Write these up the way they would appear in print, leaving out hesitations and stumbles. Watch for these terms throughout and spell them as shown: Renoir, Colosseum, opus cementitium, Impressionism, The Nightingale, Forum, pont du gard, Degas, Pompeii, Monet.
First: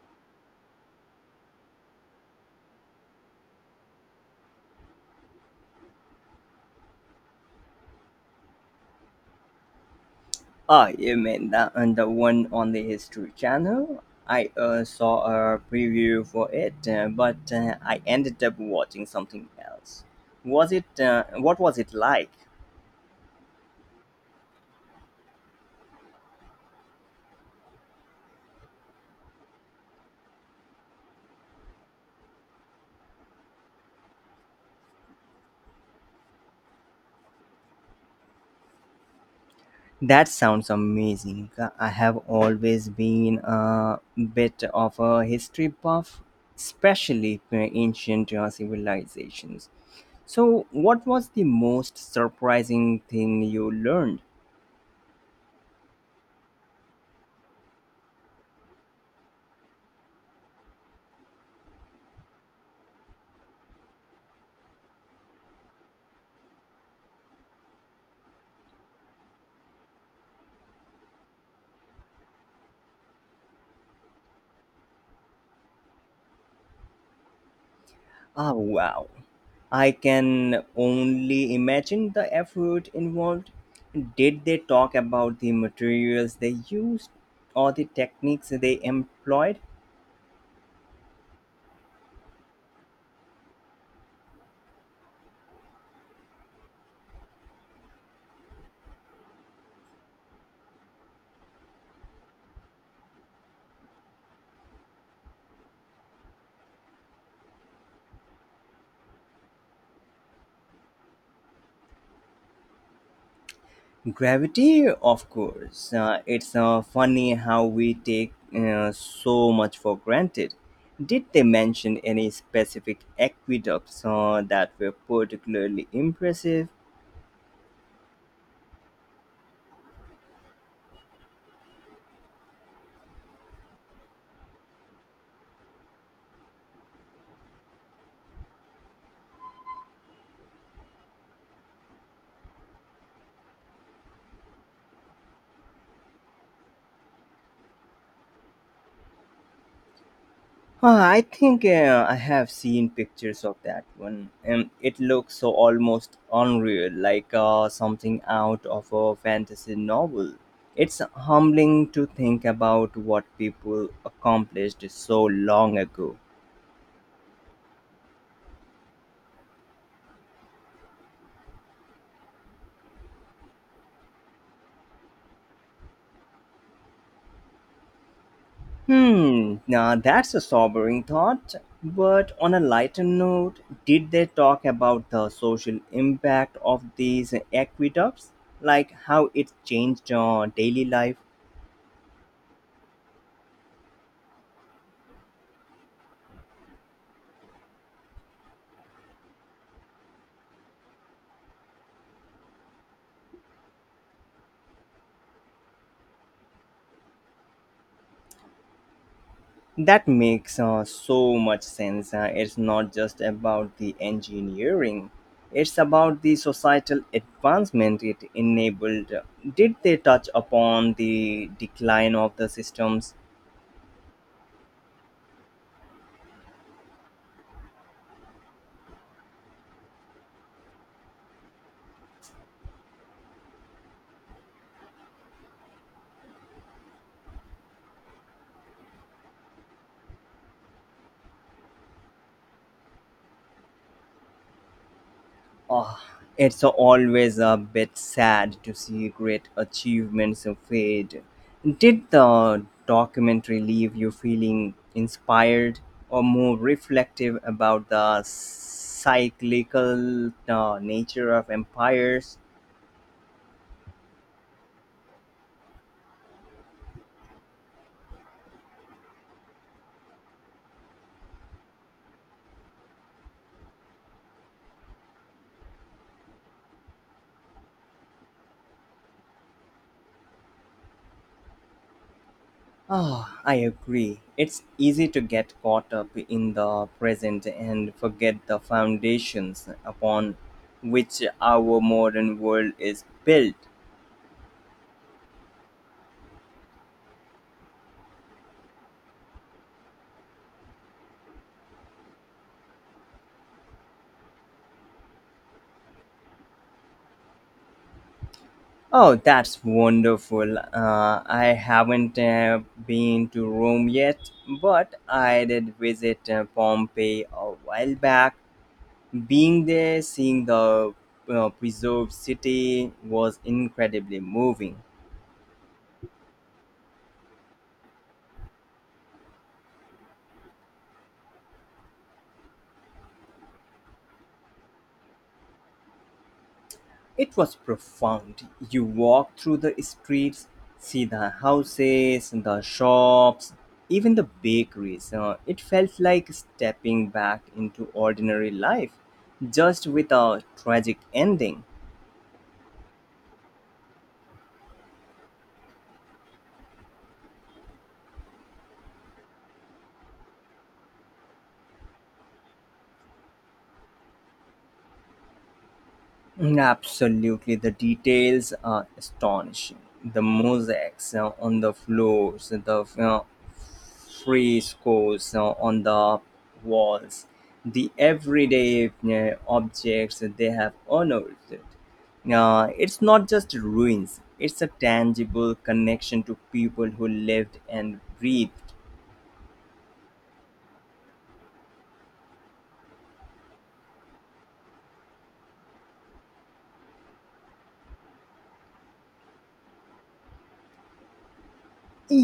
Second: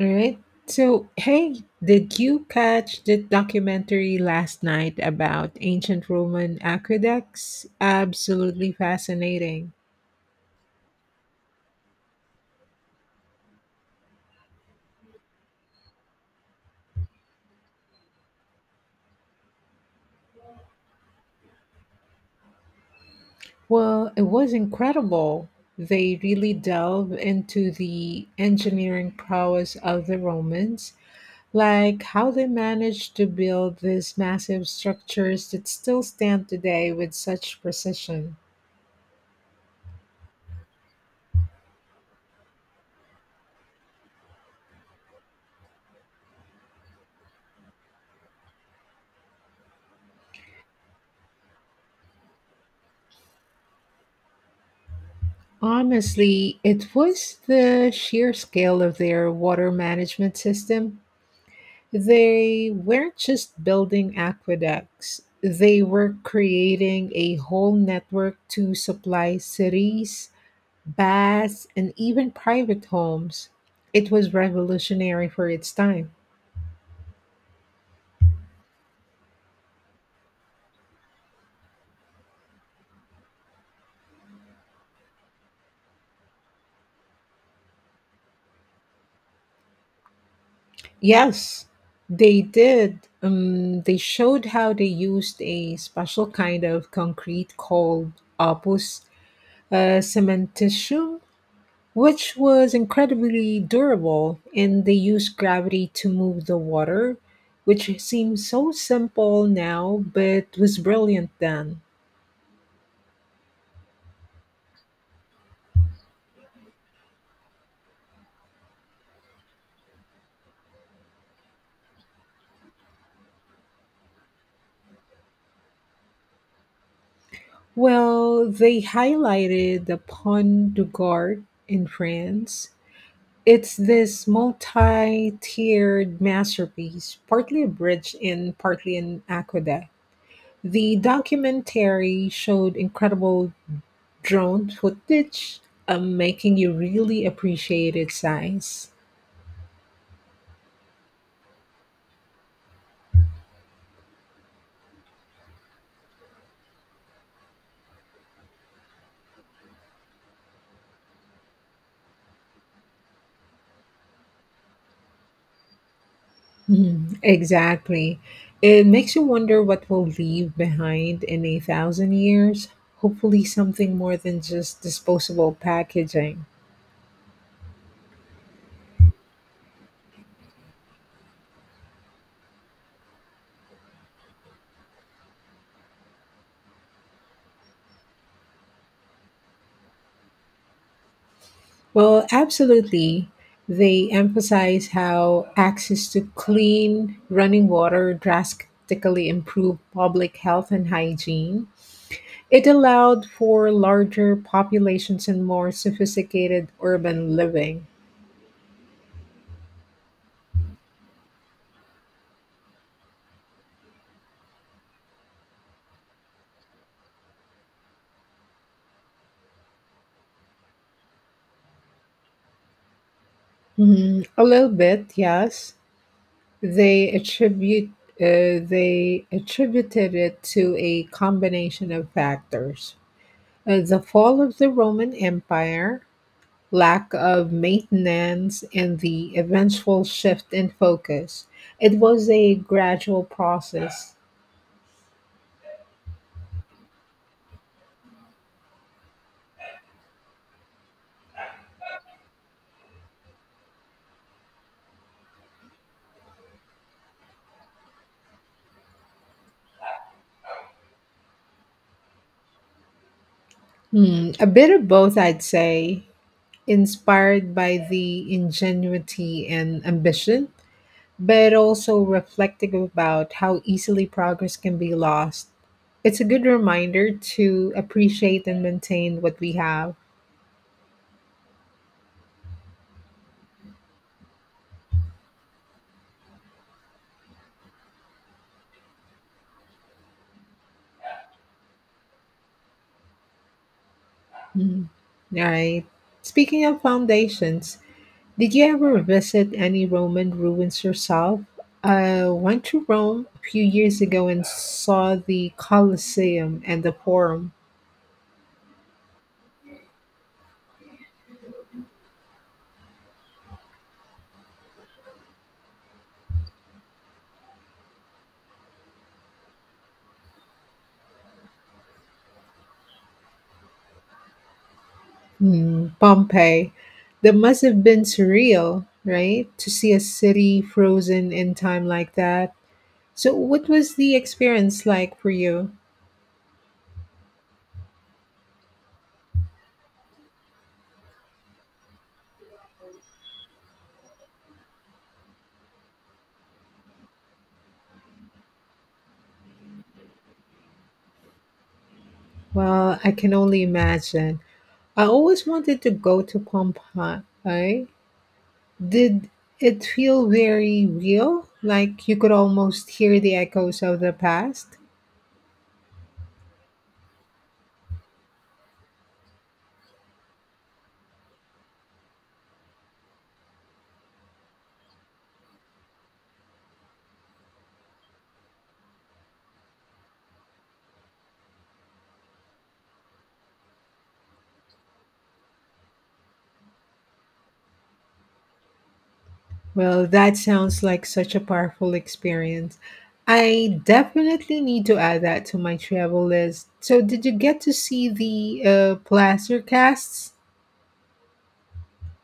All right. So, hey, did you catch the documentary last night about ancient Roman aqueducts? Absolutely fascinating. Ah, you mean that and the one on the History Channel? I saw a preview for it, but I ended up watching something else. Was it? What was it like? Well, it was incredible. They really delve into the engineering prowess of the Romans, like how they managed to build these massive structures that still stand today with such precision. That sounds amazing. I have always been a bit of a history buff, especially for ancient civilizations. So, what was the most surprising thing you learned? Honestly, it was the sheer scale of their water management system. They weren't just building aqueducts, they were creating a whole network to supply cities, baths, and even private homes. It was revolutionary for its time. Ah, wow. I can only imagine the effort involved. Did they talk about the materials they used or the techniques they employed? Yes, they did. They showed how they used a special kind of concrete called opus cementitium, which was incredibly durable, and they used gravity to move the water, which seems so simple now but was brilliant then. Gravity, of course. It's funny how we take so much for granted. Did they mention any specific aqueducts that were particularly impressive? Well, they highlighted the Pont du Gard in France. It's this multi-tiered masterpiece, partly a bridge and partly an aqueduct. The documentary showed incredible drone footage, making you really appreciated science. Huh, I think I have seen pictures of that one, and it looks so almost unreal, like something out of a fantasy novel. It's humbling to think about what people accomplished so long ago. Mhm, exactly. It makes you wonder what we'll leave behind in a thousand years. Hopefully, something more than just disposable packaging. Hmm, now that's a sobering thought. But on a lighter note, did they talk about the social impact of these aqueducts? Like how it changed daily life? Well, absolutely. They emphasize how access to clean running water drastically improved public health and hygiene. It allowed for larger populations and more sophisticated urban living. That makes so much sense. It's not just about the engineering, it's about the societal advancement it enabled. Did they touch upon the decline of the systems? Mm, a little bit, yes. They attribute they attributed it to a combination of factors: the fall of the Roman Empire, lack of maintenance, and the eventual shift in focus. It was a gradual process. Oh, it's always a bit sad to see great achievements fade. Did the documentary leave you feeling inspired or more reflective about the cyclical nature of empires? Hmm, a bit of both, I'd say. Inspired by the ingenuity and ambition, but also reflecting about how easily progress can be lost. It's a good reminder to appreciate and maintain what we have. Ah, I agree. It's easy to get caught up in the present and forget the foundations upon which our modern world is built. Mm. All right. Speaking of foundations, did you ever visit any Roman ruins yourself? I went to Rome a few years ago and saw the Colosseum and the Forum. Oh, that's wonderful. I haven't been to Rome yet, but I did visit Pompeii a while back. Being there, seeing the preserved city was incredibly moving. Hmm, Pompeii. That must have been surreal, right? To see a city frozen in time like that. So, what was the experience like for you? It was profound. You walk through the streets, see the houses, the shops, even the bakeries. It felt like stepping back into ordinary life, just with a tragic ending. Well, I can only imagine. I always wanted to go to Pompeii, right? Did it feel very real? Like you could almost hear the echoes of the past? Absolutely, the details are astonishing. The mosaics on the floors, the frescoes on the walls, the everyday objects that they have honored. It's not just ruins, it's a tangible connection to people who lived and breathed. Well, that sounds like such a powerful experience. I definitely need to add that to my travel list. So, did you get to see the plaster casts?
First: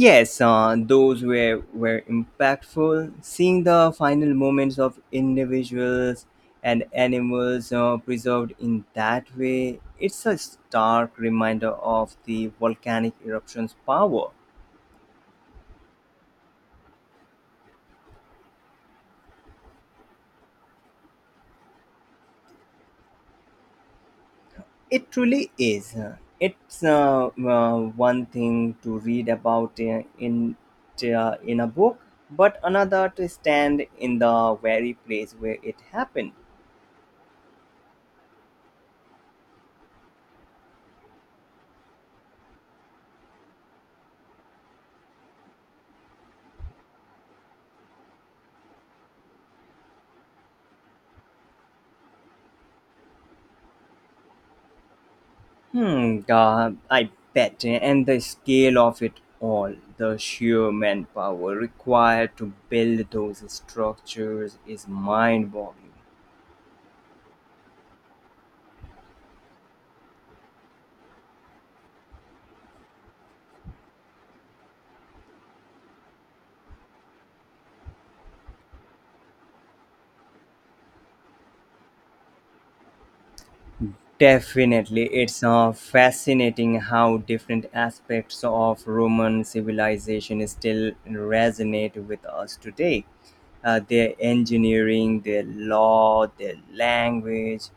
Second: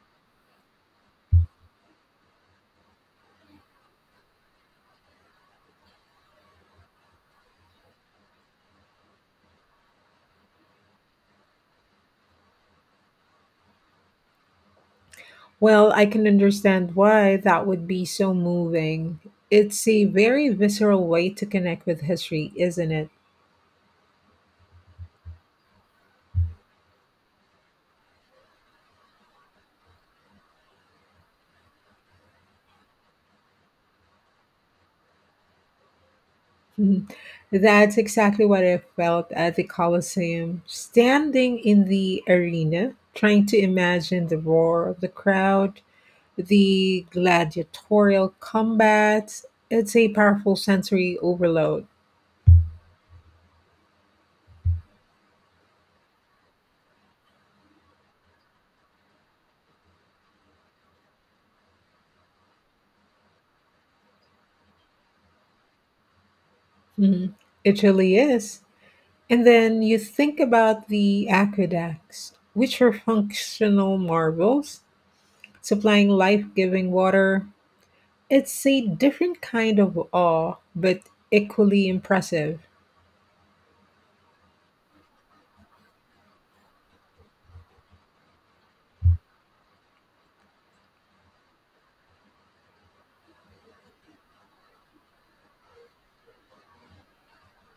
Yes, those were impactful. Seeing the final moments of individuals and animals preserved in that way, it's a stark reminder of the volcanic eruption's power. Well, I can understand why that would be so moving. It's a very visceral way to connect with history, isn't it? It truly is. It's one thing to read about in a book, but another to stand in the very place where it happened. Mhm. That's exactly what I felt at the Colosseum, standing in the arena, trying to imagine the roar of the crowd, the gladiatorial combat. It's a powerful sensory overload. Hmm, I bet. And the scale of it all, the sheer manpower required to build those structures is mind boggling. Mhm. It really is. And then you think about the aqueducts, which are functional marvels, supplying life giving water. It's a different kind of awe, but equally impressive. Definitely, it's fascinating how different aspects of Roman civilization still resonate with us today. Their engineering, their law, their language.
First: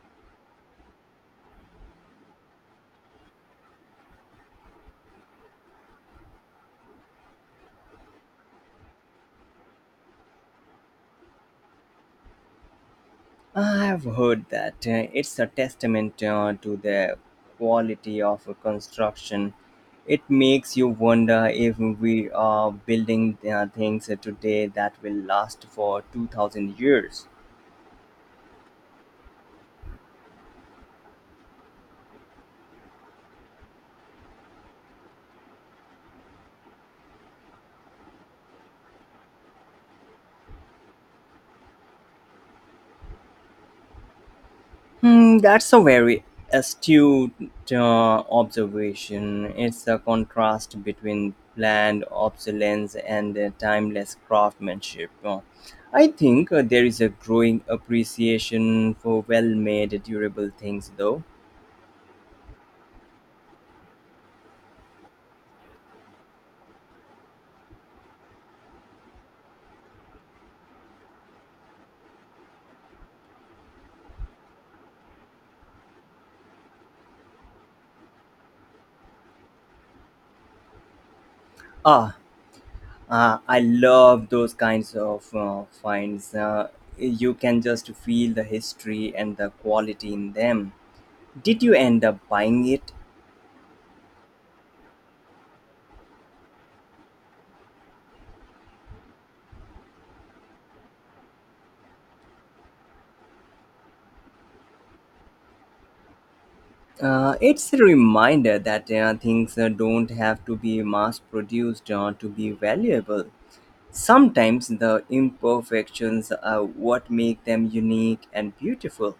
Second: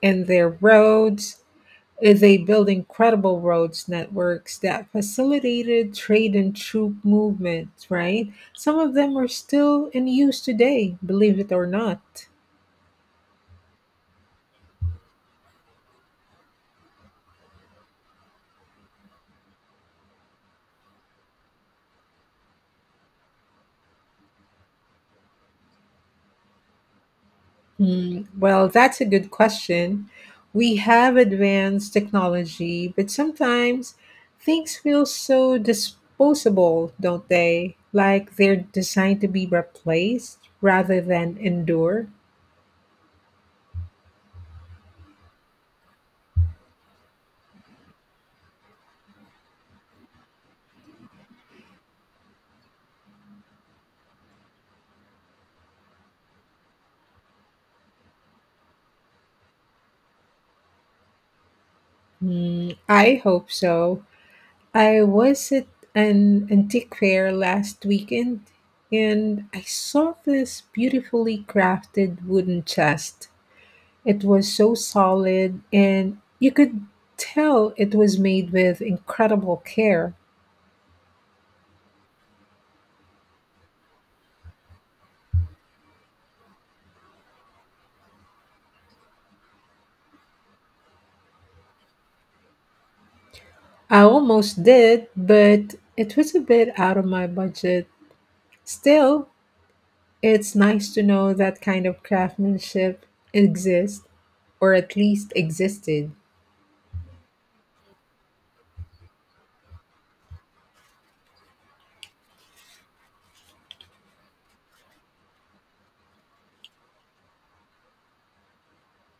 And their roads. They built incredible roads networks that facilitated trade and troop movements, right? Some of them are still in use today, believe it or not. I've heard that it's a testament to the quality of a construction. It makes you wonder if we are building things today that will last for 2000 years. Hmm. Well, that's a good question. We have advanced technology, but sometimes things feel so disposable, don't they? Like they're designed to be replaced rather than endure. Hmm, that's a very astute observation. It's a contrast between planned obsolescence and timeless craftsmanship. I think there is a growing appreciation for well made, durable things, though. Hmm, I hope so. I was at an antique fair last weekend and I saw this beautifully crafted wooden chest. It was so solid and you could tell it was made with incredible care. Ah, I love those kinds of finds. You can just feel the history and the quality in them. Did you end up buying it? I almost did, but it was a bit out of my budget. Still, it's nice to know that kind of craftsmanship exists, or at least existed. It's a reminder that things don't have to be mass produced to be valuable. Sometimes the imperfections are what make them unique and beautiful.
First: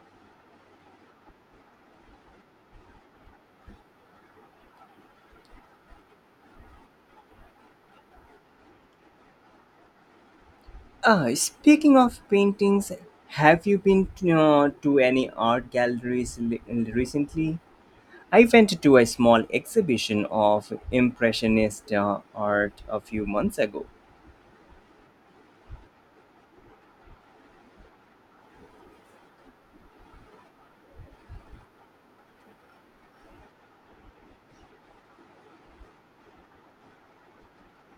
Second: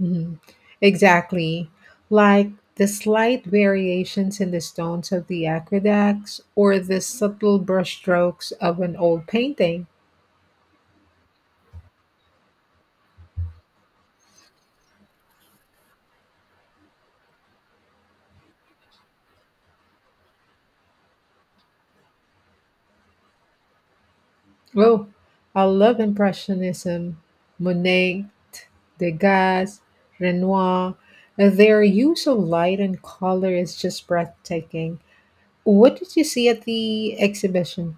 Mm. Exactly. Like the slight variations in the stones of the aqueducts or the subtle brushstrokes of an old painting. Speaking of paintings, have you been to any art galleries recently? I went to a small exhibition of Impressionist art a few months ago. Oh, I love Impressionism. Monet, Degas, Renoir. Their use of light and color is just breathtaking. What did you see at the exhibition?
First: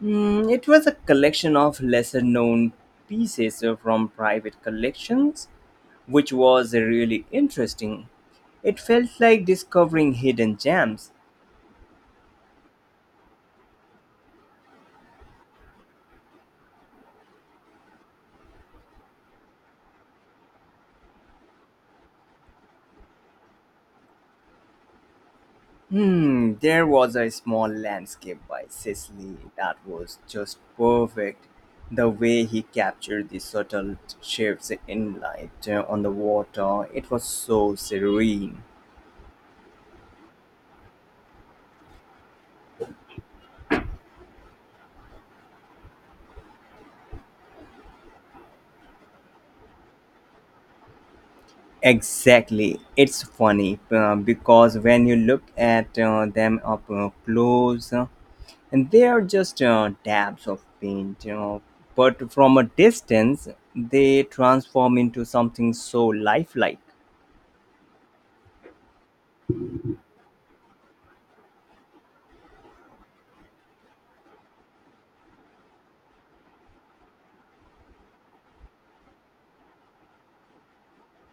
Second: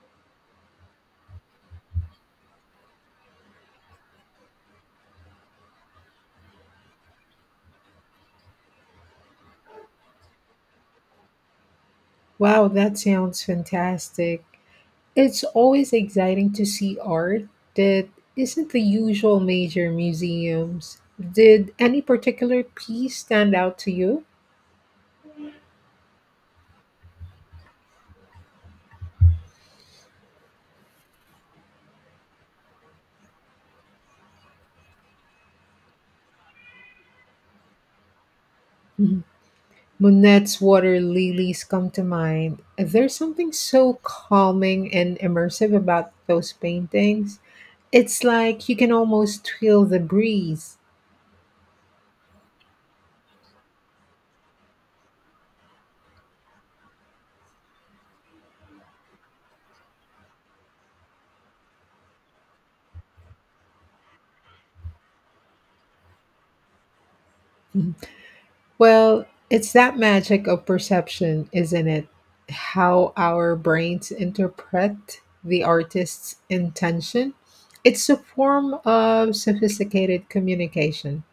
Mm, it was a collection of lesser known pieces from private collections, which was really interesting. It felt like discovering hidden gems. Wow, that sounds fantastic. It's always exciting to see art that isn't the usual major museums. Did any particular piece stand out to you? Hmm, there was a small landscape by Cicely that was just perfect. The way he captured the subtle shapes in light on the water, it was so serene. Mhm. Monet's water lilies come to mind. There's something so calming and immersive about those paintings. It's like you can almost feel the breeze. Exactly. It's funny because when you look at them up close, and they are just dabs of paint, you know. But from a distance, they transform into something so lifelike. Well, it's that magic of perception, isn't it? How our brains interpret the artist's intention. It's a form of sophisticated communication.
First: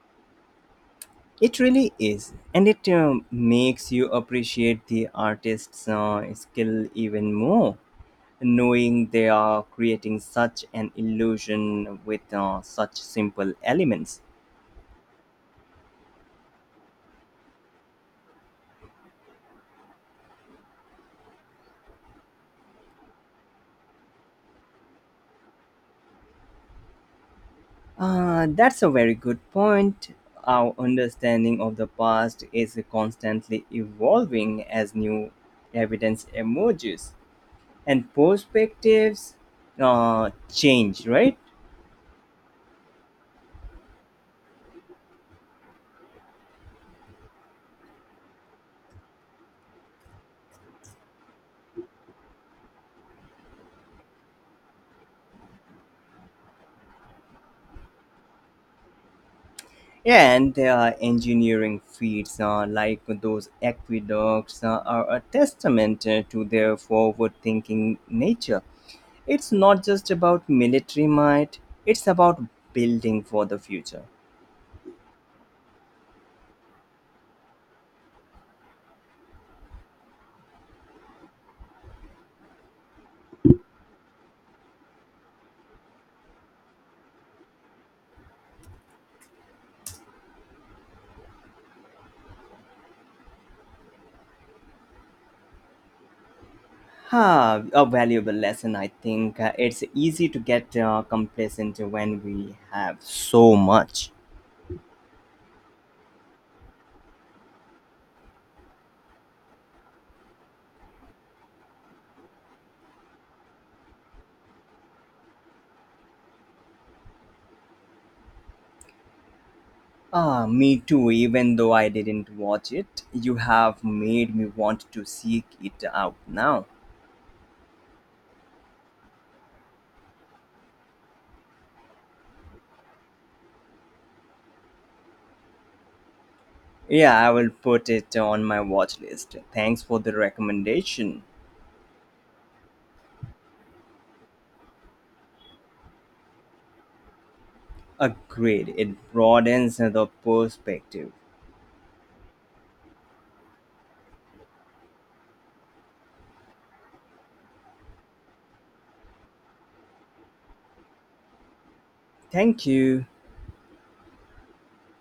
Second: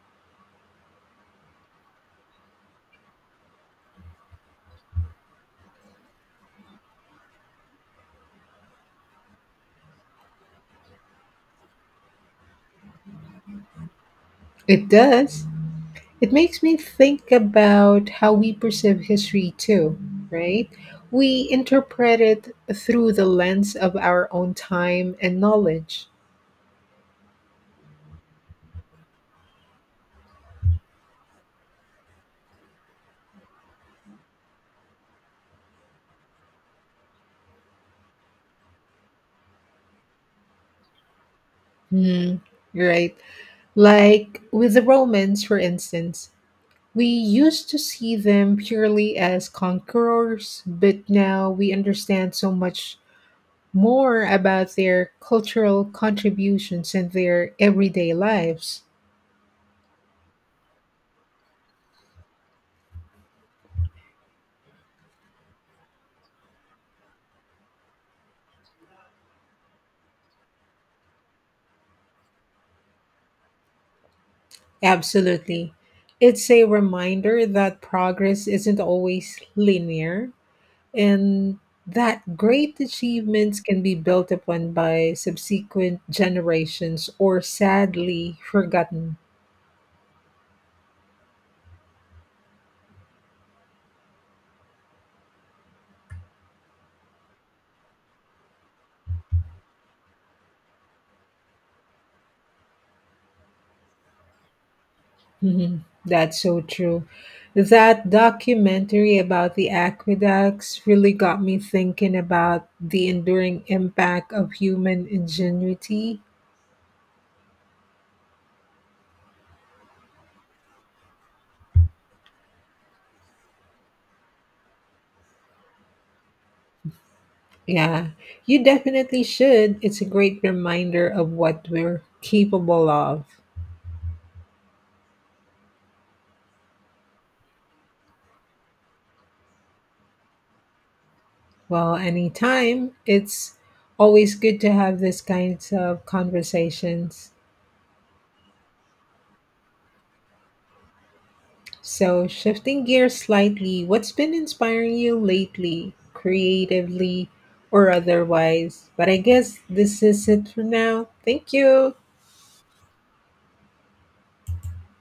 It really is, and it makes you appreciate the artist's skill even more, knowing they are creating such an illusion with such simple elements. It does. It makes me think about how we perceive history too, right? We interpret it through the lens of our own time and knowledge. That's a very good point. Our understanding of the past is constantly evolving as new evidence emerges and perspectives change, right? Hmm. Right. Like with the Romans, for instance, we used to see them purely as conquerors, but now we understand so much more about their cultural contributions and their everyday lives. And there engineering feats like those aqueducts are a testament to their forward thinking nature. It's not just about military might, it's about building for the future. Absolutely. It's a reminder that progress isn't always linear and that great achievements can be built upon by subsequent generations or sadly forgotten. Ah, a valuable lesson. I think it's easy to get complacent when we have so much. Mhm. That's so true. That documentary about the aqueducts really got me thinking about the enduring impact of human ingenuity. Ah, me too. Even though I didn't watch it, you have made me want to seek it out now. Yeah, you definitely should. It's a great reminder of what we're capable of. Yeah, I will put it on my watch list. Thanks for the recommendation. Well, anytime. It's always good to have this kinds of conversations. Agreed. It broadens the perspective. So, shifting gears slightly, what's been inspiring you lately, creatively or otherwise? But I guess this is it for now. Thank you. Thank you.